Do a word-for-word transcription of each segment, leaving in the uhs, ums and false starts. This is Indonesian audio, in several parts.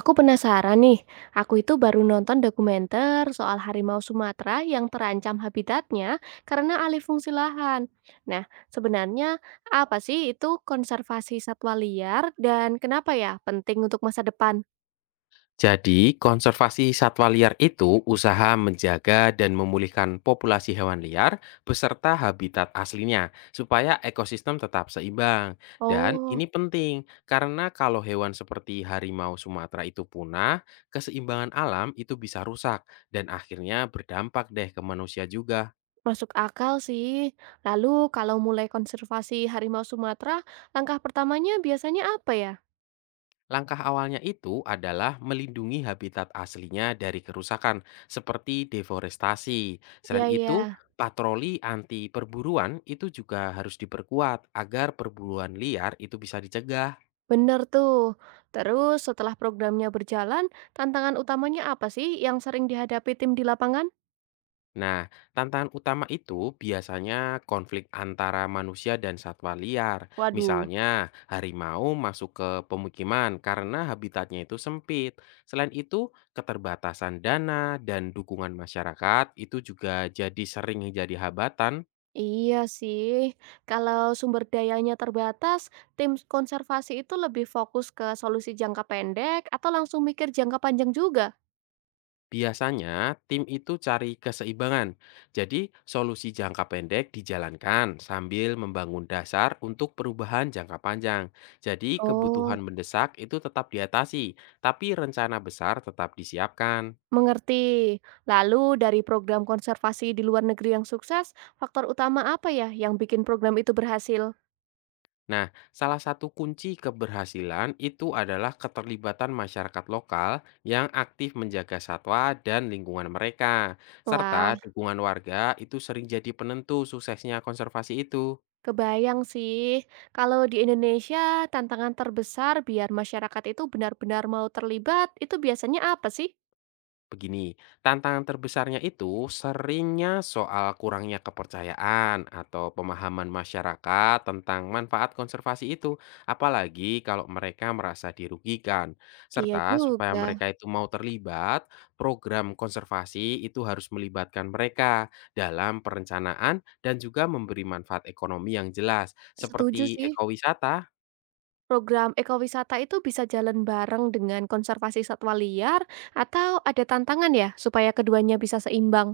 Aku penasaran nih, aku itu baru nonton dokumenter soal harimau Sumatera yang terancam habitatnya karena alih fungsi lahan. Nah, sebenarnya apa sih itu konservasi satwa liar dan kenapa ya penting untuk masa depan? Jadi, konservasi satwa liar itu usaha menjaga dan memulihkan populasi hewan liar beserta habitat aslinya supaya ekosistem tetap seimbang. Dan Oh, ini penting karena kalau hewan seperti harimau Sumatera itu punah, keseimbangan alam itu bisa rusak dan akhirnya berdampak deh ke manusia juga. masuk akal sih. Lalu kalau mulai konservasi harimau Sumatera, langkah pertamanya biasanya apa ya? Langkah awalnya itu adalah melindungi habitat aslinya dari kerusakan seperti deforestasi. Iya Selain ya. itu, patroli anti perburuan itu juga harus diperkuat agar perburuan liar itu bisa dicegah. Bener tuh. Terus setelah programnya berjalan, tantangan utamanya apa sih yang sering dihadapi tim di lapangan? Nah, tantangan utama itu biasanya konflik antara manusia dan satwa liar. Waduh, Misalnya, harimau masuk ke pemukiman karena habitatnya itu sempit. Selain itu, keterbatasan dana dan dukungan masyarakat itu juga jadi sering jadi hambatan. iya sih, kalau sumber dayanya terbatas, tim konservasi itu lebih fokus ke solusi jangka pendek atau langsung mikir jangka panjang juga? Biasanya, tim itu cari keseimbangan. Jadi, solusi jangka pendek dijalankan sambil membangun dasar untuk perubahan jangka panjang. Jadi, Oh, kebutuhan mendesak itu tetap diatasi, tapi rencana besar tetap disiapkan. mengerti. Lalu dari program konservasi di luar negeri yang sukses, faktor utama apa ya yang bikin program itu berhasil? Nah, salah satu kunci keberhasilan itu adalah keterlibatan masyarakat lokal yang aktif menjaga satwa dan lingkungan mereka, serta Wah, dukungan warga itu sering jadi penentu suksesnya konservasi itu. kebayang sih, kalau di Indonesia tantangan terbesar biar masyarakat itu benar-benar mau terlibat, itu biasanya apa sih? Begini, tantangan terbesarnya itu seringnya soal kurangnya kepercayaan atau pemahaman masyarakat tentang manfaat konservasi itu, apalagi kalau mereka merasa dirugikan. Iya Serta supaya juga, mereka itu mau terlibat, program konservasi itu harus melibatkan mereka dalam perencanaan dan juga memberi manfaat ekonomi yang jelas, setuju seperti sih. ekowisata. Program ekowisata itu bisa jalan bareng dengan konservasi satwa liar atau ada tantangan ya supaya keduanya bisa seimbang.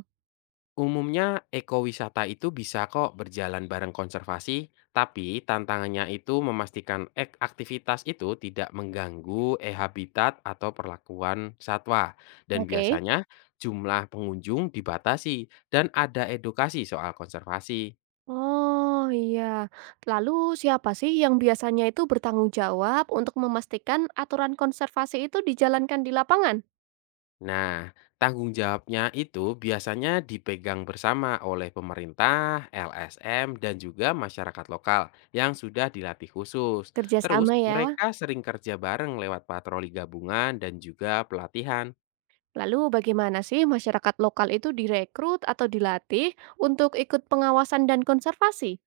Umumnya ekowisata itu bisa kok berjalan bareng konservasi, tapi tantangannya itu memastikan ek- aktivitas itu tidak mengganggu e-habitat atau perlakuan satwa. Dan Oke. biasanya jumlah pengunjung dibatasi dan ada edukasi soal konservasi. Oh iya, lalu siapa sih yang biasanya itu bertanggung jawab untuk memastikan aturan konservasi itu dijalankan di lapangan? Nah, tanggung jawabnya itu biasanya dipegang bersama oleh pemerintah, L S M, dan juga masyarakat lokal yang sudah dilatih khusus. Terus, Kerjasama ya. mereka sering kerja bareng lewat patroli gabungan dan juga pelatihan. Lalu bagaimana sih masyarakat lokal itu direkrut atau dilatih untuk ikut pengawasan dan konservasi?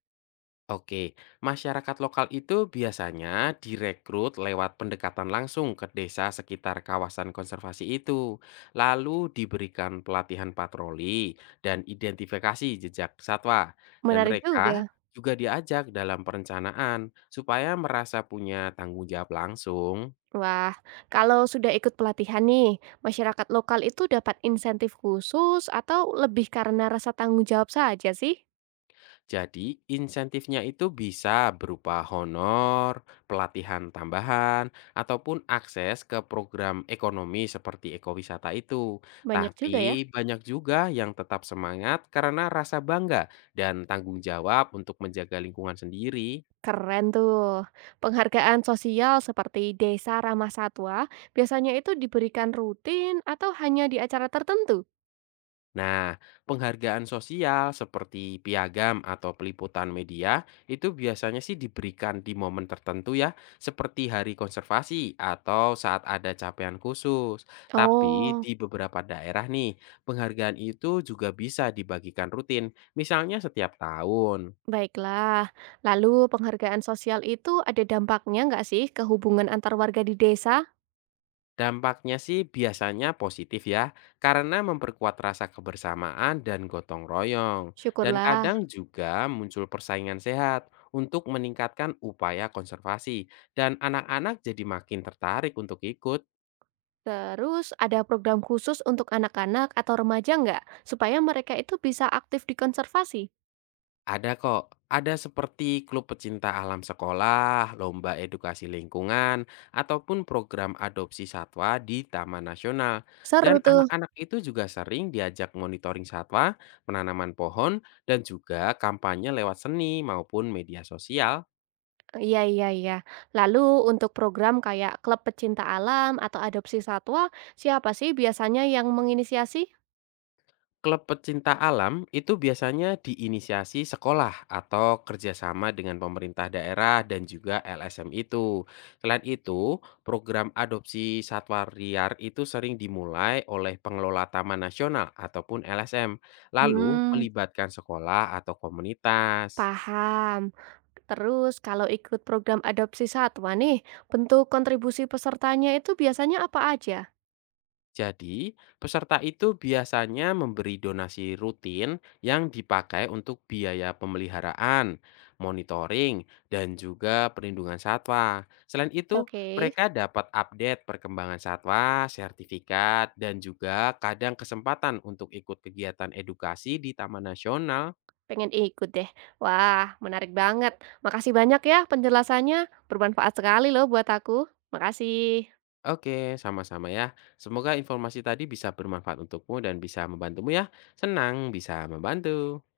Oke, masyarakat lokal itu biasanya direkrut lewat pendekatan langsung ke desa sekitar kawasan konservasi itu, lalu diberikan pelatihan patroli dan identifikasi jejak satwa, dan Menarik juga. mereka juga diajak dalam perencanaan supaya merasa punya tanggung jawab langsung. Wah, kalau sudah ikut pelatihan nih, masyarakat lokal itu dapat insentif khusus atau lebih karena rasa tanggung jawab saja sih? Jadi, insentifnya itu bisa berupa honor, pelatihan tambahan, ataupun akses ke program ekonomi seperti ekowisata itu. Banyak juga ya. Tapi, banyak juga yang tetap semangat karena rasa bangga dan tanggung jawab untuk menjaga lingkungan sendiri. Keren tuh. Penghargaan sosial seperti Desa Ramah Satwa biasanya itu diberikan rutin atau hanya di acara tertentu? Nah, penghargaan sosial seperti piagam atau peliputan media itu biasanya sih diberikan di momen tertentu ya, seperti hari konservasi atau saat ada capaian khusus. Tapi Oh, di beberapa daerah nih, penghargaan itu juga bisa dibagikan rutin, misalnya setiap tahun. baiklah, lalu penghargaan sosial itu ada dampaknya nggak sih ke hubungan antar warga di desa? Dampaknya sih biasanya positif ya, karena memperkuat rasa kebersamaan dan gotong royong. Dan Syukurlah. kadang juga muncul persaingan sehat untuk meningkatkan upaya konservasi, dan anak-anak jadi makin tertarik untuk ikut. Terus ada program khusus untuk anak-anak atau remaja nggak? Supaya mereka itu bisa aktif di konservasi? Ada kok, ada seperti klub pecinta alam sekolah, lomba edukasi lingkungan, ataupun program adopsi satwa di Taman Nasional. Seru Dan tuh. anak-anak itu juga sering diajak monitoring satwa, penanaman pohon, dan juga kampanye lewat seni maupun media sosial. Iya, iya, iya. Lalu untuk program kayak klub pecinta alam atau adopsi satwa, siapa sih biasanya yang menginisiasi? Klub pecinta alam itu biasanya diinisiasi sekolah atau kerjasama dengan pemerintah daerah dan juga L S M itu. Selain itu, program adopsi satwa liar itu sering dimulai oleh pengelola taman nasional ataupun L S M, lalu Hmm, melibatkan sekolah atau komunitas. paham. Terus kalau ikut program adopsi satwa nih, bentuk kontribusi pesertanya itu biasanya apa aja? Jadi, peserta itu biasanya memberi donasi rutin yang dipakai untuk biaya pemeliharaan, monitoring, dan juga perlindungan satwa. Selain itu, Oke, mereka dapat update perkembangan satwa, sertifikat, dan juga kadang kesempatan untuk ikut kegiatan edukasi di Taman Nasional. pengen ikut deh. Wah, menarik banget. Makasih banyak ya penjelasannya. Bermanfaat sekali loh buat aku. Makasih. Oke, sama-sama ya. Semoga informasi tadi bisa bermanfaat untukmu dan bisa membantumu ya. Senang bisa membantu.